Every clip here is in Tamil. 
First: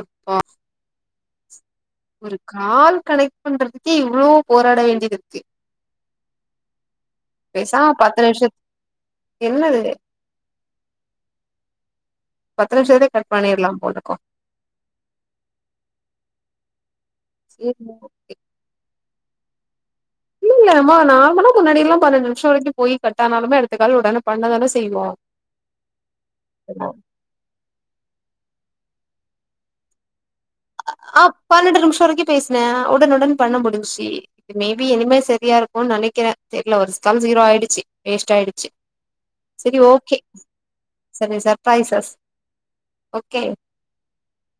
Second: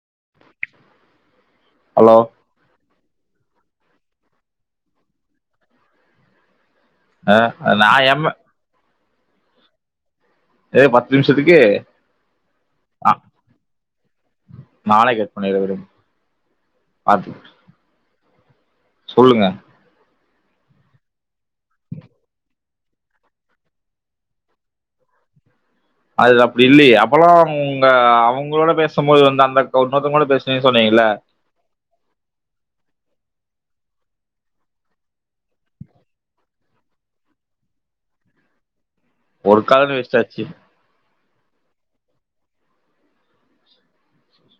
ம் ம் ஹலோ கால் கனெக்ட் பண்றதுக்கே இவ்வளோ போராட வேண்டியது இருக்கு ஆ நா பேசாமா பத்து எம் நிமிஷத்து என்னது ஏய் பத்து நிமிஷத்துக்கு பத்து நிமிஷத்தே கட் பண்ணி இருக்கலா போல கோ நாளைக்கு அப்ப இத விடு பாத்து ஏக் மோ ஓகே சொல்லுங்க இல்ல அம்மா நார்மலா முன்னாடி எல்லா பன்னெண்டு நிமிஷோ வரைக்கு போய் கட்டானாலுமே அடுத்த கால் ஒடனே பண்ண தான செய்வோ அது அப்டி இல்லயே அப்பல்லா அவங்க அவங்களோட பேசம்போது வந்து அந்த இன்னொத்தங்க கூட பேசன்னு சொன்னீங்கல்ல ஆ பன்னெண்டு நிமிஷோ வரைக்கு பேசுனே உடனே உடனே பண்ண முடிஞ்சி மேபி இனிமே சரியா இருக்குன்னு நெனைக்கிறே தெரியல ஒரு ஸ்கால் ஜீரோ ஆயிடுச்சு வேஸ்ட் ஆயிடுச்சு ஒரு சரி கால்ல ஓக்கே வேஸ்ட் ஆச்சு [unintelligible] ஓகே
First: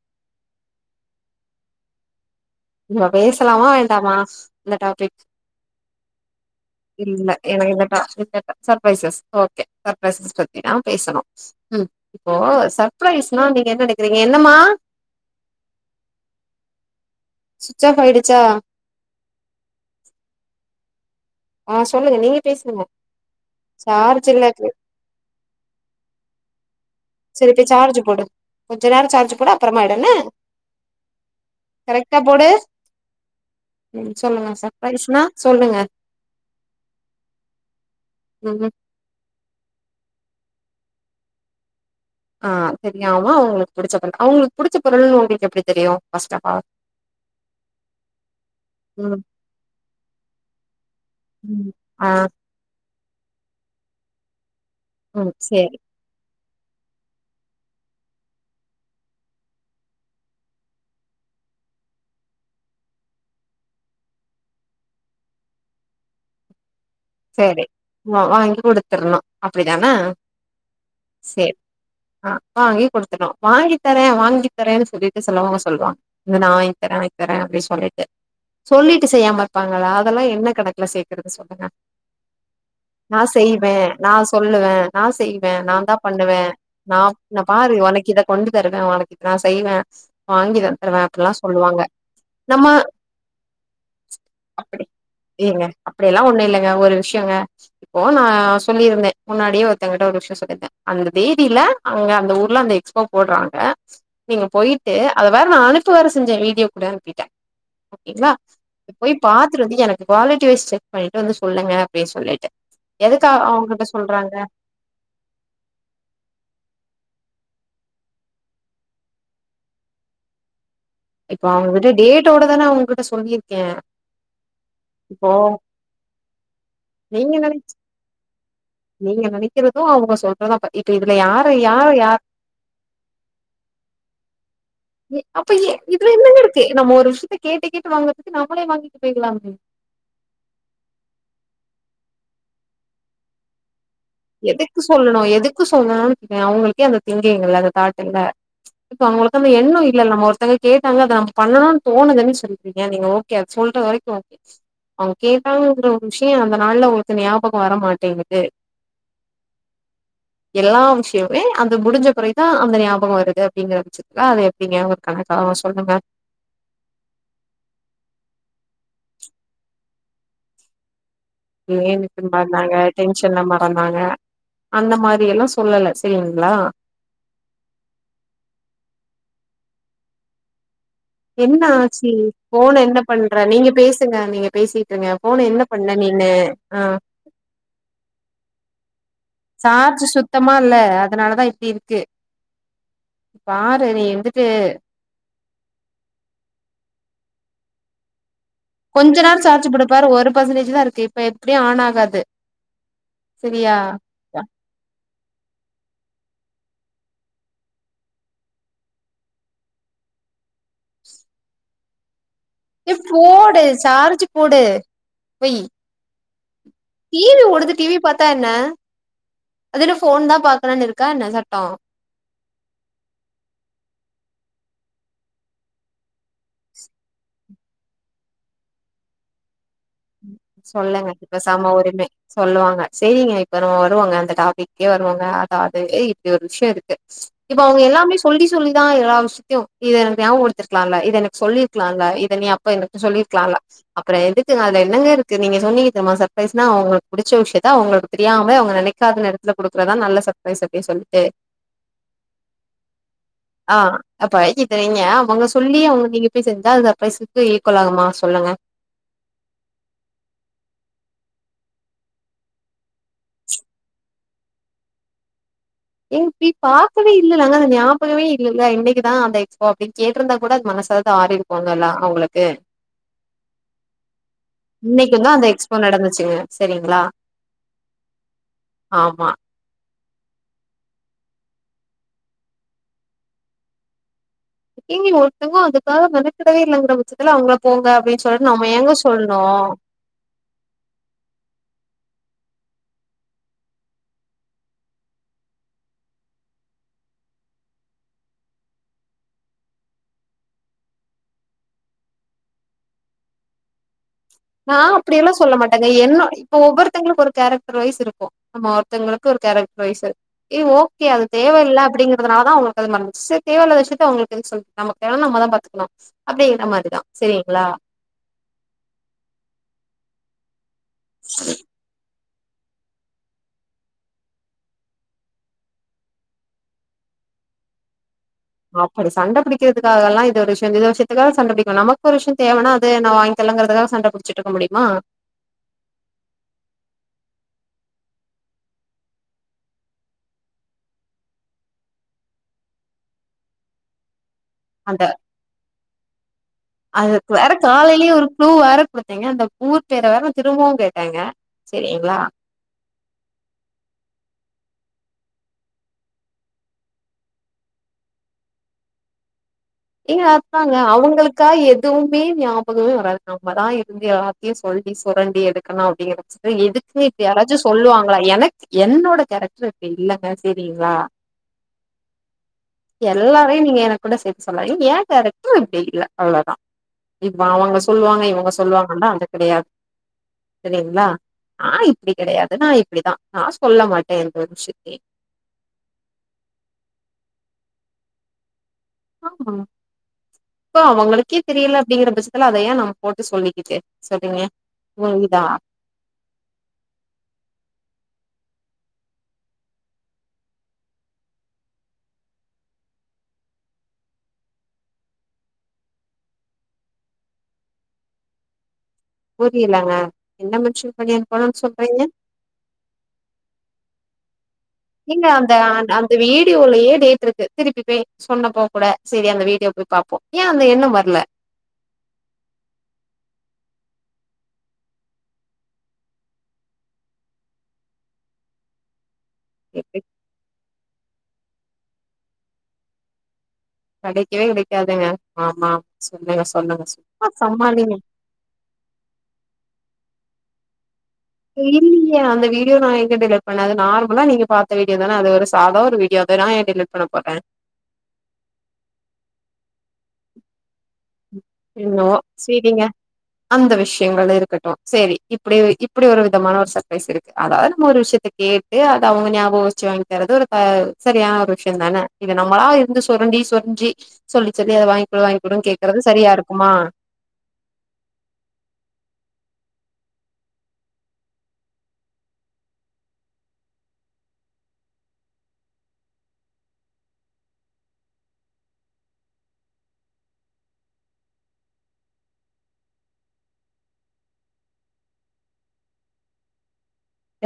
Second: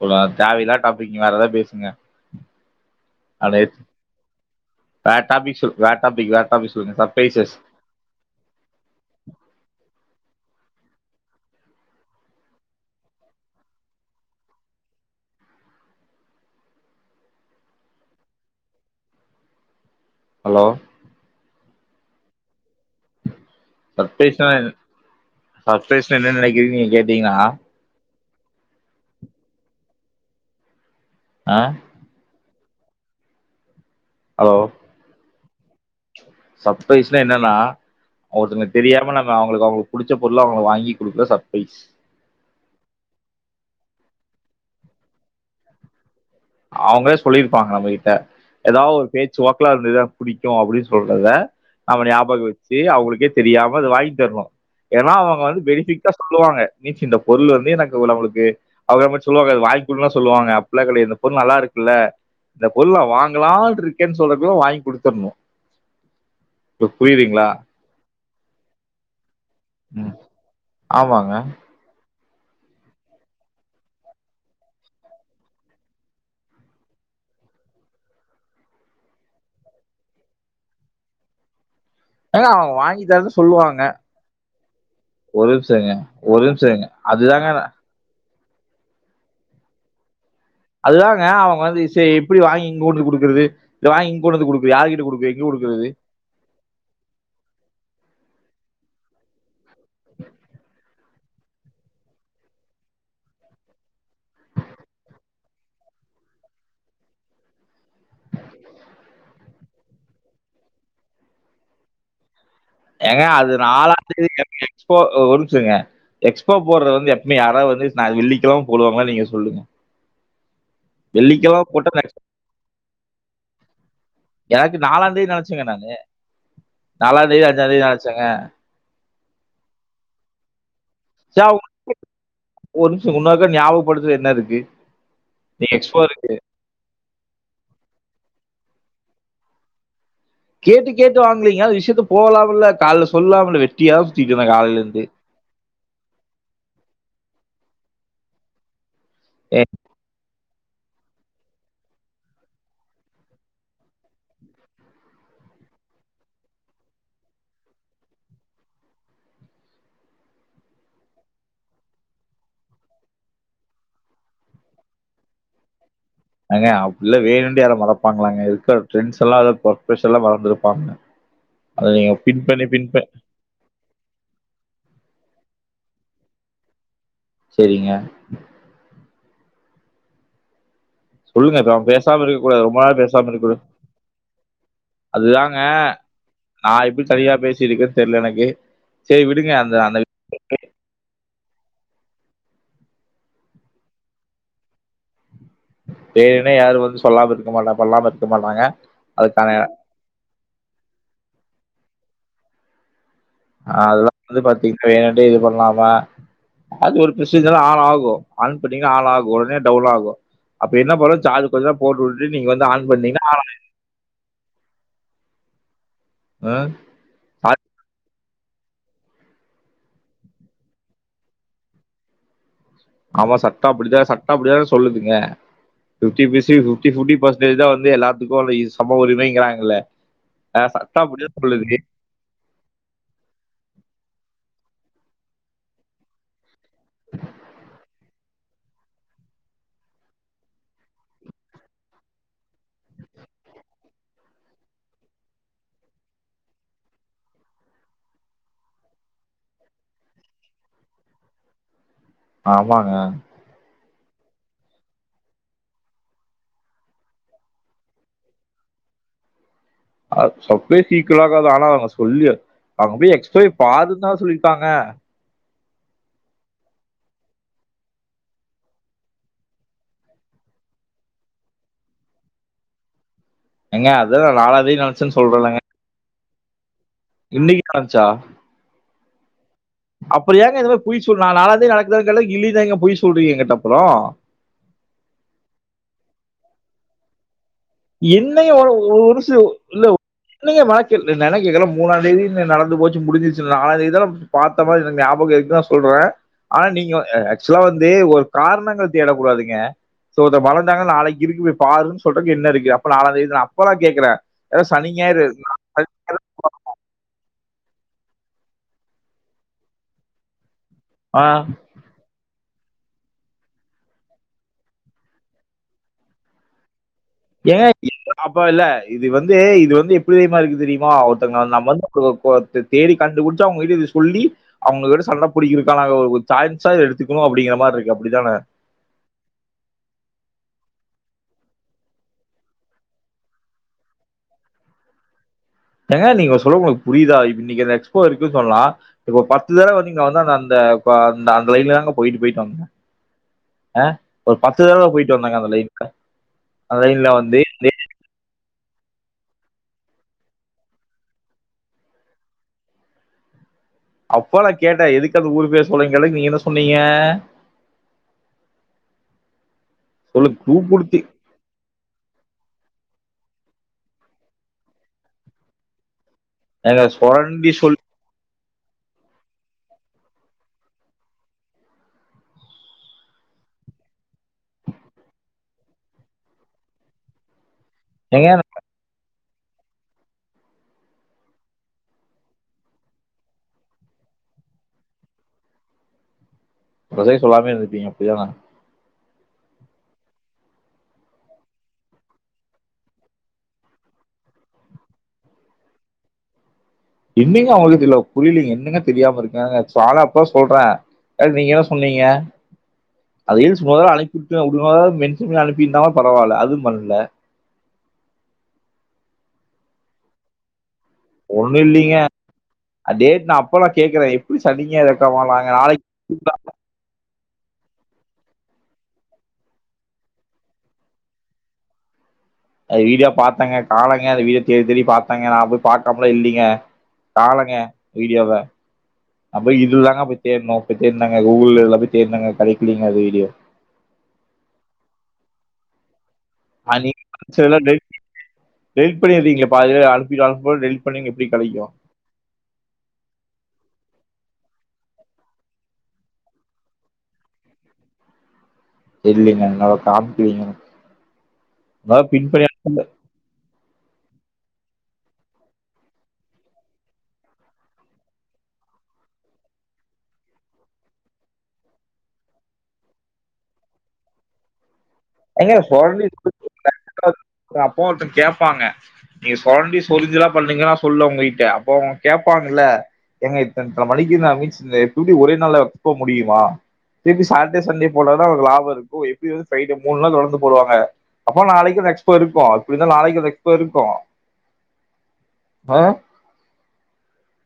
பொதுவா தேவல்லா டாப்பிக் வேற ஏதாது பேசுங்க நம்ம அப்டே பேசலாமா வேண்டாமா இந்த டாபிக் வேற சொல் வேற டாபிக் வேற டாபிக் சொல்லுங்க இல்ல சர்ப்ரைசஸ் எனக்கு இந்த [unintelligible] சர்பரைசஸ் ஓக்கே சர்பரைசஸ் பத்திதா பேசணும் ம் இப்போ சர்பரைஸ்னா நீங்க என்ன நனைக்கிறீங்க என்னம்மா சுச்சாஃப் ஆயிடுச்சா ஹலோ ஆ சொல்லுங்க நீங்க பேசுங்க சார்ஜ் இல்ல சர்ப்ரைஸ்னா இருக்கு. என்ன சர்ப்ரைஸ்னா என்ன நெனைக்கிறீங்கன் நீங்க கேட் சரி போய் சார்ஜ் போடு கொஞ்ச நேரோ சார்ஜ் போடு அப்பறமா எடு என்ன ஆ கரெக்ட்டா போடு ம் சொல்லுங்க சர்பரைஸ்னா சொல்லுங்க சர்ப்ரைஸ்ன்னா என்னன்னா ஒருத்தவங்க ம் தெரியாம நம் அவங்களுக்கு அவங்களுக்கு புடிச்ச பொருள அவங்களுக்கு வாங்கி குடுக்கறது சர்பரைஸ் ஆ சரி ஆமா அவங்களுக்கு புடிச்ச பொருள் அவங்களுக்கு புடிச்ச பொருள்னு உங்களுக்கு எப்டி தெரியும் ஃபர்ஸ்ட்டா அவங்களே சொல்லிருப்பாங்க நம்மகிட்ட ஏதாவு ஒரு ம் பேச்சு வாக்கள அதுல இத புடிக்கும் அப்டின்னு சொல்றத ம் நாம ஆ ஞாபகம் வச் ச்சு அவங்களுக்கே தெரியாம அது வாங்கி தரணும் ஏன்னா ம் அவங்க வந்து சேரி பெனிபிட் கிட்ட சொல்லுவாங்க நீச்சி இந்த பொருள் வந்து எனக்கு அவங்களுக்கு அவங்க நம்மட்ட சொல்லுவாங்க அது வாங்கிக்குடுன்ல்லா சொல்லுவாங்க அப்பல்லா கெடையாது இந்த பொருள் நல்லா இருக்குல்ல இந்த பொருள் நா வாங்கலான் இருக்கேன்னு சொல்றக்குள்ள வாங்கி குடுத்துடணும் சோ புரிது செரி வாங்கி குடுத்துறனும் அப்டிதான ம் ஆமாங்க செரி ஆ வாங்கி குடுத்தனும் வாங்கி தரேன் வாங்கி தரேன்னு சொல்லிட்டு சிலவங்க சொல்லுவாங்க இது நா வாங்கி தரே வாங்கி தரே அப்டின்னு சொல்லிட்டு சொல்லிட்டு செய்யாம இருப்பாங்கல்ல அதெல்லா என்ன கணக்குல சேக்கறது சொல்லுங்க எங்க அவங்க வாங்கி நா தரேன்னு செய்வே சொல்லுவாங்க நா சொல்லுவே நா ஒரு செய்வே நா நிமிஷம் தா இருங்க பண்ணுவே ஒரு நிமிஷம் இருங்க நா ந அதுதாங்க பாரு ஒனக்கு இத கொண்டு தருவ அவ ஆளுக்கு நா செய்வே வாங்கித அதுதாங்க அவுங்க வந்து எப்டி வாங்கி இங்க கொண்டு குடுக்குறது இல்ல வாங்கி இங்க கொண்டது கொடுக்கு யாருகிட்ட கொடுப்ப எங்க கொடுக்குது எல்லா ஒன்னு இல்லங் ஒரு விஷயங்க இப்போ நா சொல்லியிருந்தே முன்னாடியே ஒருத்தவங்கிட்ட ஒரு விஷயோ சொல்லி இருதே அந்தப் தேனில அங்க அந்த ஊர்ல அந்த எக்ஸ்போ போடுறாங்க நீங்க போயிட்டு அத வேற நா அனுப்பு வேர செஞ்ச வீடியோ கூட அனுப்பிட்டே ஓகேங்களா இப் போய் பாத்துட்டு வந்து எனக்கு குவாலிட்டி வைஸ் செக் பண்ணிட்டு வந்து சொல்லுங்க அப்டி சொல்லிட்டு ஏங்க எதுக்கு அவ- அது அவங்ககிட்ட நாலா தேதி சொல்றாங்க எக்ஸ்போ ஒரு நிம்ஷ இருங்க எக்ஸ்போ போடுறது வந்து எப்புமே யாராவுது வந்து வெள்ளிக்கலம போடுவாங்களா நீங்க சொல்லுங்க இப்போ வெள்ளிக்கிழமை போட்டா அவுங்ககிட்ட டேட்டோட தான அவுங்ககிட்ட சொல்லியிருக்கே எனக்கு இப்போ நாலாந்தேதி நெனச்சங்க நானு நீங்க நாலாந்தேதி நென அஞ்சாந்தேதி நெனச்சங்க நீங்க நெனைக்குறது அவுங்க சொல்றது அப்ப இதுல சரி, யாரு அவங்க யாரு யார் ஒரு நிம்ஷோ இன்னோர்க்கா ஞாபகபடுத்துற என்ன இருக்கு எ அப்ப நீங்க எ எக்ஸ்போ இதுல என்னங்க இருக்கு நம்ம ஒரு விஷயத்த கேட்டு கேட்டு வாங்றதுக்கு நம்மளே வாங்கிட்டு பேய்ர்லாமே கேட்டு கேட்டு வாங்கலீங்க அது விஷயத்த போலாம்ல கால சொல்லாம்ல வெட்டியா சுத்திட்டு இருந்தேன் காலையில எதுக் இருந்து சொல்ணு எதுக்கு சொல்லணுனு கேக்க அவுங்ளுக்கே அந்த திங்கிங் இல்ல அந்த தாட்டில்ல இப்ப அவுங்களுக் நம்ம என்னுய் இல்ல நம்ம ஒருத்தங்க கேட்டாங்க அத நம்ம பண்ணணுனு தோணுதுன்னு சொல்லிட்டிங்க நீங்க ஓகே அது சொல்ற வரைக்கு ஓகே அவுங்க கேட்டாங்கங்கிற ஒரு விஷயோ அந்த நாள்ல ஒருத்த ஞாபகோ வர மாட்டேங்குது எல்லா விஷயமே அந்த முடிஞ்ச பெறகுதா அந்த ஞாபகோ வருது அப்டிங்கறபச்ச ல அது எப்டிங்க ஒரு கணக்கா சொல்லுங்க எங்க அப்டில வேணுண்டே யாரா மறப்பாங்ளாங்க இருக்க ட்ரெண்ஸல்ல இல்ல ஒர்க்ப்ரசல்ல மறந்துருப்பாங்க அதை இங்கேந்து நீங்க திம் பின் பண்ணி மார்னாங்க பின் பண்ணி டென்ஷன்ல மற பன்னாங்க அந்த மாரி எல்லா சொல்லல செரிங்ளா செரிங்க சொல்லுங்க என்ன இப்ப அவன் ஆச்சு பேசாம இருக்க கூடாது போன ரொம்ப என்ன நாள் பேசாம பண்ற இருக்க கூடாது நீங்க பேசுங்க நீங்க பேசிட்ருங்க போன என்ன பண்ண நீனு அ சரியா பேசிருக்கு தெர்ல எனக்கு சேரி விடுங்க அந்த அந்த சார்ஜு சுத் த்தமா இல்ல அதனாலதா இப்டி இருக்கு பாரு நீ வந்துட்டு வேணுனே யாரு வந்து சொல்லாம இருக்க மாட்டாங்க பொல்லாம இருக்க மாட்டாங்க கொஞ்ச நேரோ அதுக்கான சார்ஜு போட்டுப்பாரு ஒரு பெர்சன்டேஜ் தா இருக்கு இப்ப எப்டியு ஆன் ஆகாது அ செரியா அதெல்லா வந்து பாத்தீங்னா ஏன்ட்டே இது பண்ணாம அது ஒரு ப்ரொஸிஜர் ஆன் ஆகு ஆன் பண்ணீங்னா ஆன் ஆகு உடனே டவுல் ஆகு அப்ப என்ன பண்ணோ சார்ஜ் கொஞ்சோ போட்டு வுட்டு நீங்க வந்து ஆன் பண்ணீங்கனா ஆன் ஆய்ரு சார்ஜு போடு வய் அ டிவி ஒடுது டிவி பாத்தா என்ன அதென்ன போன் தா பாக்கனுனு இருக்கா என்ன சட்டோ ஆமா சட்டோ அப்டிதா சட்டோ அப்டிதா சொல்லுதுங்க டொன்டி பீசி பிப்டி போட்டி பசன்டேஜ் தா வருது எல்லாத்துக்கு இதுல சம உரிமைய்ங்கராங்கல சொல்லுங்க இப்ப சம உரிமை சொல்லுவாங்க செரிங்க இப்ப நம்ம வருவோங்க அந்த டாபிக்கே வருவோங்க அதாவுது இப்டி ஒரு விஷயோ இருக்கு இப்போ அவுங்க எல்லாமே சொல்லி சொல்லிதா எல்லா விஷயத்தையு இத எனக்கு நியாவபடுத்ருக்குலால இத எனக்கு சொல்லி ருக்லால இத நீ அப்ப எனக்கு சொல்லிருக்கலால அப்பறோ எதுக்குங்க அதுல என்னங்க இருக்கு நீங்க சொன்னீங்க தெர்மா சர்ப்ரைஸ்னா அவுங்களுக் புடிச்ச விஷயத்த அவுங்களுக்கு தெரியாம அவுங்க நெனைக்காத நேரத் துல குடுக்குறதா நல்ல சர்பரைஸ் அப்டியே சொல்ட்டு ஆமாங்க ஆ அப்ப இப்ப நீங்க அவங்க சொல்லி அவங்க நீங்க போய் செஞ்சா அந்த சர்ப்ரைஸுக்கு ஈக்குவல் ஆகுமா சொல்லுங்க அது சர்ப்ரேஸ் ஈக்குவல் ஆகாது ஆனா அவுங்க சொல்லி அவுங்க போய் எக்ஸ்பே பாருன்னு தான சொல்லிட்டாங்க ஏங்க பேய் பாக்கவே இல்லலங்கா அந்த நியாபகமே இல்லல இன்னைக்குதா அந்த எக்ஸ்போ அப்டின் கேட்ருந்தா கூட அது மனசாவது ஆரிருக் குங்கலா அவங்களுக்கு ஏங்க அதுதா நாலந்தேதி நடந்ச்சுனு சொல்றேலங்க போ நடந்துச்சுங்க சரிங்ளா இன்னைக் நடந்ச்சா ஆமா அப்றோ ஏங்க இந்த மார் பொய் சொல் நா நாலாந்தேதி நடக்குதான் கேட்டக் இல்லினு ஏங்க பொய் சொல்றீங்க எங்கிட்ட அப்றோ ஏங்க ஒருத்தவங்க அதுக்காக மெனக்கடவே இல்லங்குற பட்ச்ச த்துல அவங்கள போங்க அப்டின் சொல்ட்டு என்னங்க நம்ம ஒரு ஏங்க ஒரு சி சொல்ணு இல்ல என்னங்க வாக்கில் நா என்ன கேக்குற மூணா தேதி ந நடந்து போச்சு முடிஞ்சிருச்சு நாலாந்தேதிதான பாத்த மாதி எனக்கு நியாபகோ இருக்குனுதா சொல்ற ஆனா நீங்க அ ஆக்சுவலா வந்து ஒரு காரணங்கள் தேடக்கூடாதுங்க சோ இத மறந்துட்டாங்க நாளைக்கு இருக்கு போய் பாருன் சொல்றக்கு என்னருக்கு அப்ப நாளாந்தேதிதா அப்பலா கேக்குற நா அப்டியெல்லா சொல்ல மாட்டேங்க என்னோ இப்போ ஒவ்வொருத்தவங்களுக் ஒரு கேரக்டர் வைஸ் இருக்கு நம்ம ஒருத்தவங்களுக்கு ஒரு கேரக்டர் வைஸு எ ஓகே அது ஆ. தேவயில்ல அப்டிங்க அதனாலதா அவங்களுக்கு அது மறந்ச்சு செ தேவ இல்லாத விஷயத்த அவங்ளுக் எதுக் சொல் நமக்கு தேவனா நம்மதா பாத்துக்கனு அப்டிங்கற மாரிதா ஏங்க சரிங்களா இல் அப்ப இல்ல இது வந்து இது வந்து எப்டி தெரிமா இருக்கு தெரியுமா ஒருத்தங்கள நம்ம வந்து க்ளோ [unintelligible] தேடி கண்டுபுடிச்சு அவங்கிட்ட இத சொல்லி அவங்ககிட்ட சண்ட புடிக்கிறதுக்கான ஒ ஒரு ஜான்சா இத எடுத்துக்கணு அப்டிங்கிற மார்ருக்கு அப்டிதான அப்படி சண்ட புடிக்கிறதுக்காகெல்லா இது ஒரு விஷயோன் சொ இந்த விஷயத்துக்காக சண்ட பிடிக்கனா நமக்கு ஒரு விஷயோ தேவனா அதை நா வாங் சொல்லங்றதுக்காக சண்ட புடிச்சுட்டு இருக்க முடியுமா ஏங்க நீங்க சொல்ல உங்களுக்கு புரியுதா இன்னைக்கு இந்த எக்ஸ்போ இருக்குன்னு சொல்லலா இப்போ பத்து தடவ வந்து நீங்க வந்து அந்த அந்த ப அந்த அந்த லைன்ல தாங்க போயிட்டு போயிட்டு வந்தேங் அ ஒரு பத்து தடவ போயிட்டு வந்தங்க அந்த லைனுக்கு அந்த லைன்ல வந்து காலைலே ஒரு குளூ வேற குடுத்தேங்க அந்த குளு தெர்ற வர நா திரும்பவு கேட்டங்க செரிங்ளா அப்போ நா கேட்டே எதுக்கு அந்த ஊரு பேர் சொல்றிங் கேட்டதுக்கு நீங்க என்ன சொன்னீங்க ஏங்க சொல்லு க்ளூ அதாங்க குடுத்து அவங்களுக் கா எதுவுமே நியாபகமே வராது நம்மதா இருந்து எல்லாத்தையு சொல்லி சொரண்டி எடுக்கணு அப்டிங்கற பச்ச ஏங்க எதுக்குங்க இப்டி சொரண்டி யாராச்சு சொல்லி சொல்லுவாங்களா எனக்கு என்னோட கேரக்டர் இப்டி இல்லங்க சேரிங்களா எல்லாரையு நீங்க எனக் கூட சேத் து சொல்லா இ ஏ கேரக்ட்ரு இப்டி இல்ல அவ்ளோதா இப்ப அவங்க சொல்லுவாங்க இவங்க ஏங்க சொல்லுவாங்கன்லா அந்து கெடையாது செரிங்ளா ஆ இப்டி கெடையாது நா இப்டிதா நா சொல்ல மாட்ட எந்த ஒரு விஷயத்தையு உங்க ஸைடு சொல்லாமே இருந்துப்பீங்க அப்டிதானா ஆமா சோ அவங்களுக்கே தெரியல அப்டிங்கிற பட்சத்துல அத ஏ நம்ம போட்டு சொல்லிக்கிட்டு சொல்லுங்க புரியுதா என்னங்க அவங்களுக்கு தெர்ல புரியலிங்க என்னங்க தெரியாம இருக்காங்க சாதாப்பா சொல்ற அது நீங்கதா சொன்னீங்க அதயு சும்மா வேற அனுப்பிர்ப்பே [unintelligible] மென்சன் பண்ணி அனுப்பிருந்தாவா பரவால்ல அது பண்ல புரியலங்க என்ன மென்ஷன் பண்ணி அனுப்பனுன் ஒண்ணு இல்லைங்க சொல்றீங்க டேட் நா அப்பதா கேக்றே எப்டி சனி ஞாயிறு இருக்க ஏங்க மாட்டாங்க அந்த நாளைக் அந்த அந்த வீடியோலயே டேட் இருக்கு திருப்பி போய் சொன்னப்போ கூட சரி அந்த வீடியோ போய் பாப்போ ஏ அந்த எண்ணம் வர்ல அது வீடியோ பாத்தங்க காணங்க அந்த வீடியோ தேடி தேடி பாத்தங்க நா போய் பாக்காமலா இல்லிங்க காணங்க வீடியோவ நா போய் இதுல் தாங்க போய் தேட்னோ அப்ப தேட்னங்க கூகிள்லலா போய் தேட்னங்க கிடைக்கலீங்க அது வீடியோ கெடைக்கவே கெடைக்காதுங்க ஆமா சொல்லுங்க [inaudible] சொல்லுங்க சும்மா சமாளிங்க டெலிட் பண்ணிர்றீங்ளே பாதி வேர் அனுப்பிட் அனுப்பும் போது டெலீட் பண்ணீங்க எப்டி கெடை இல்லீயே அந்த வீடியோ நா எ ங்க டெலிட் பண்ண அது நார்மலா நீங்க பாத்த வீடியோதான அது ஒரு சாதா ஒரு வீடியோதா நா ஏ டெலிட் பண்ண போறே இல்லைங்க அதனால காம்க்லீங்க இன்னு சேரிங்க அந்த விஷயங்கள் இருக்கட்டு சேரி இப்டி இப்டி ஒரு விதமான ஒரு சர்ப்ரைஸ் இருக்கு அதாவது நம்ம ஒரு விஷயத்த கே ட்டு அது அவுங்க ஞாபக வச்சு வாங்கி தரது ஒரு சரியான ஒரு விஷயந்தானே இது நம்மளா இருந்து சொரண்டி சொருஞ்சி சொல்லி சொல்லி அத வாங் குடு வாங் குடு கே [inaudible] அப்போ ஒருத்தங் கேப்பாங்க நீங்க சொரண்டி சொரிஞ்சுலா பண்ணுங்க நா சொல்ல உங்க கிட்ட அப்ப அவங்க கேப்பாங்கல்ல ஏங்க இத்தன் இத்தன மணிக்கு நா [unintelligible] இந்த [unintelligible] ஒரே நாள்ல [unintelligible] முடியுமா திருப்பி சாட்டே சண்டே போனாதா அவருக்கு லாப இருக்கு எப்டி வந்து ஃப்ரை மூண் நாள் தொடந்து போடுவாங்க அப்போ நாளைக்கு அந்த எக்ஸ்போ இருக்கு எப்டிந்தா நாளைக்கு அந்த எக்ஸ்போ இருக்கு ஆ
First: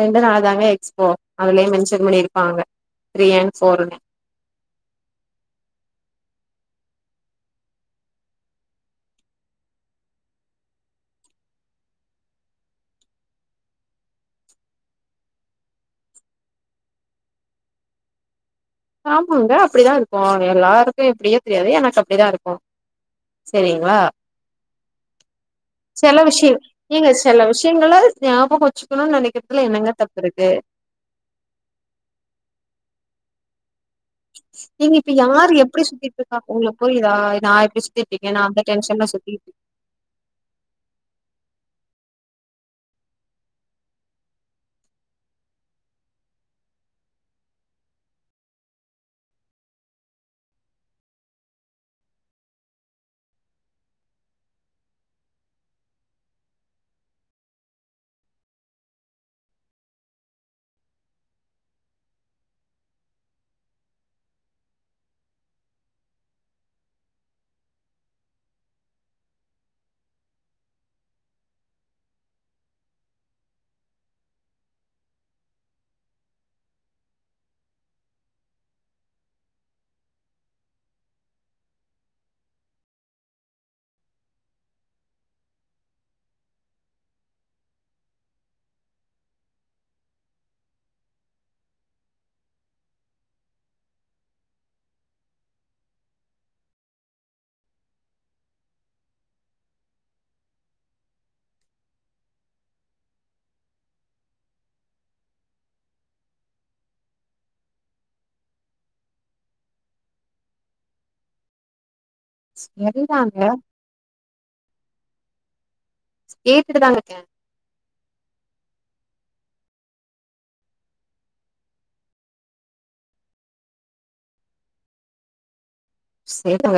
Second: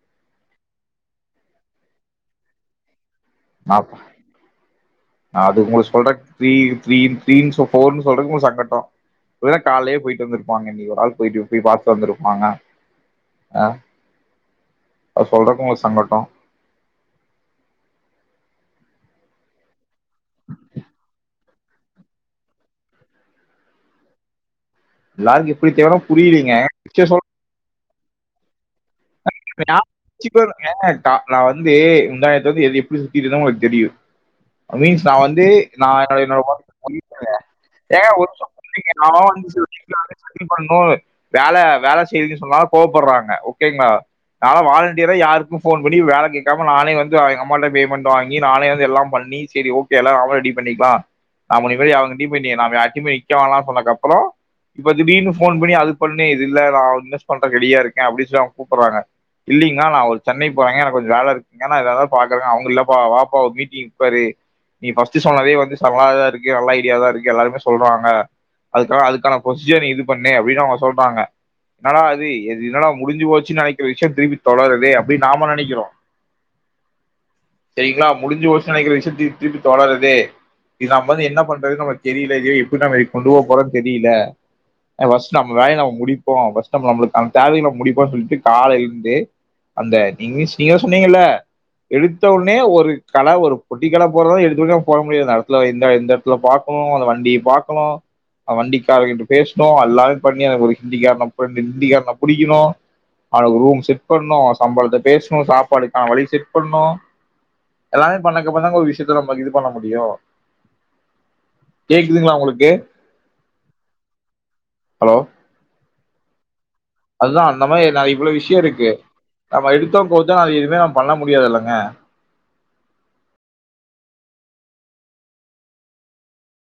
ரெண்டு நாள் தாங்க எக்ஸ்போ அதுலயே மென்ஷன் பண்ணிருப்பாங்க த்ரீ அண்ட் நான் ஃபோர்னு அது உங்களுக் சொல்ற த்ரீ த்ரீ த்ரீன் ஃபோர்னு சொல்றக்கு உங் சங்கட்டோ ஒரு வேள கால்லயே போயிட்டு வந்துருப்பாங்க நீ ஒரு ஆள் போயிட்டு போய் பாத்துட் வந்துருப்பாங்க அ அது சொல்றக்கு உங்களுக் சங்கட்டோ ஆமாங்க அப்டிதா இருக்கு எல்லாருக்கு எப்டியே தெரியாது எனக் அப்டிதா இருக்கு செரிங்ளா எல்லாருக்கும் எப்படி தேவைன்னா சில விஷ்ய புரியலீங்க சரி ஏங்க சொல்றேன் சில விஷ்யங்கள ஞாபக வச்சு க்கணுன் நெனக்கறதுல என்னங்க தப்பு இருக்கு தா நா வந்து முந்தா நேத்து வந்து எ எப்டி சுத்திட்ருந்த உங்களுக்கு தெரியு ஏங்க இப்ப யாரு எப்டி என்னோட சுத்திட்ருக்கா உங்களுக் என்னோட புரியுதா நா இப்டி சுத்திட்ருக்கேனா இந்த டென்ஷன்ல சுத்தி [inaudible] பண்ணு வேல வேல செய்டின் சொன்னா கோவப்பட்றாங்க ஓகேங்ளா நாலா வாலண்டியரா யாருக்கு ஃபோன் பண்ணி வேல கேக்காம நானே வந்து எங்க அம்மாட்ட பேமண்ட் வாங்கி நானே வந்து எல்லா பண்ணி சரி ஓக்கே எல்லா அவ ரெடி பண்ணிக்லா நா உன்னயு மாரி எவங்கிட்டயு போய் யார்கிட்டயு நிக்க வேணான் சொன்னதுக்கப்றோ இப்ப திடீனு ஃபோன் பண்ணி அது பண்ணி இது இல்லடா இன்வெஸ் பண்றக் ரெடியா இருக்கே அப்டி சொ அவங்க கூப்பர்றாங்க இல்லிங்னா நா ஒரு சென்னை போறங்க எனக் கொஞ்ச வேல இருக்குங்க நா வேற ஏதா பாக்கறே அவுங்க இல்லப்பா வாப்பா ஒரு மீட்டிங் உக்காரு நீ ஃபர்ஸ்ட்டு சொன்னதே வந்து செமாதா இருக்கு நல்ல ஐடியாவா இருக்கு எல்லாருமே சொல்றாங்க அதுக்காக அதுக்கான ப்ரொசீஜ நீ இது பண்ணு அப்டின் அவுங்க சொல்றாங்க என்னடா இது எது என்னடா முடிஞ்சு போச்சு நெ சில விஷ்யோ திருப்பி தொடருதே அப்டின் நாம நெனக்கிறோ சரிங்ளா முடிஞ்சு போச்சு நெனக்கிற விஷயத் திருப்பி திருப்பி தொடருது இது நம்ப வந்து என்ன பண்றதுன் நமக் தெரில இது எப்டி நம்ம இது கொண்டு போ போறோன் தெரில ஃபஸ்ட் நம்ம வேலய நம்ப முடிப்போ ஃபஸ்ட் நம்ம நம்பளுக்கான தேவைகள முடிப்போன் சொல்ட்டு காலைருந்து அந்த நீ நீங்கதா சொன்னீங்கள்ல எடுத்தவுனே ஒரு கட ஒரு பொட்டி கட போறது எடுத்தோன போட முடியாது எடத்துல இந்த இந்த உங்கள பாக்கணு அந்த வண்டிய பாக்கணு வண்டிக்காரர்கிட்ட பேசணு எல்லா பண்ணி எனக் ஒரு ஹிந்தி காரன ஹிந்தி காரன புடிக்கணு அவனுக் ரூம் செட் பண்ணு சம்பளத்த பேசணு சாப்பாடுக்கான வழி செட் பண்ணு எல்லாமே பண்ணக்கப்பறோதாங்க ஒரு விஷ்யத்த நம்ம இது பண்ண முடியு கேக்குதுங்ளா உங்களுக்கு சரிதாங்க ஹலோ கேட்டுட்டுதாங்க இருக்கேன் இல்ல அந்த மாரி ந இவ்ளோ விஷ்யோ இருக்கு நம்ம எடுத்தோ கவுத்தோ அத எதுவுமே நம்ம பண்ண முடியாது இல்லங்க செரிதாங்க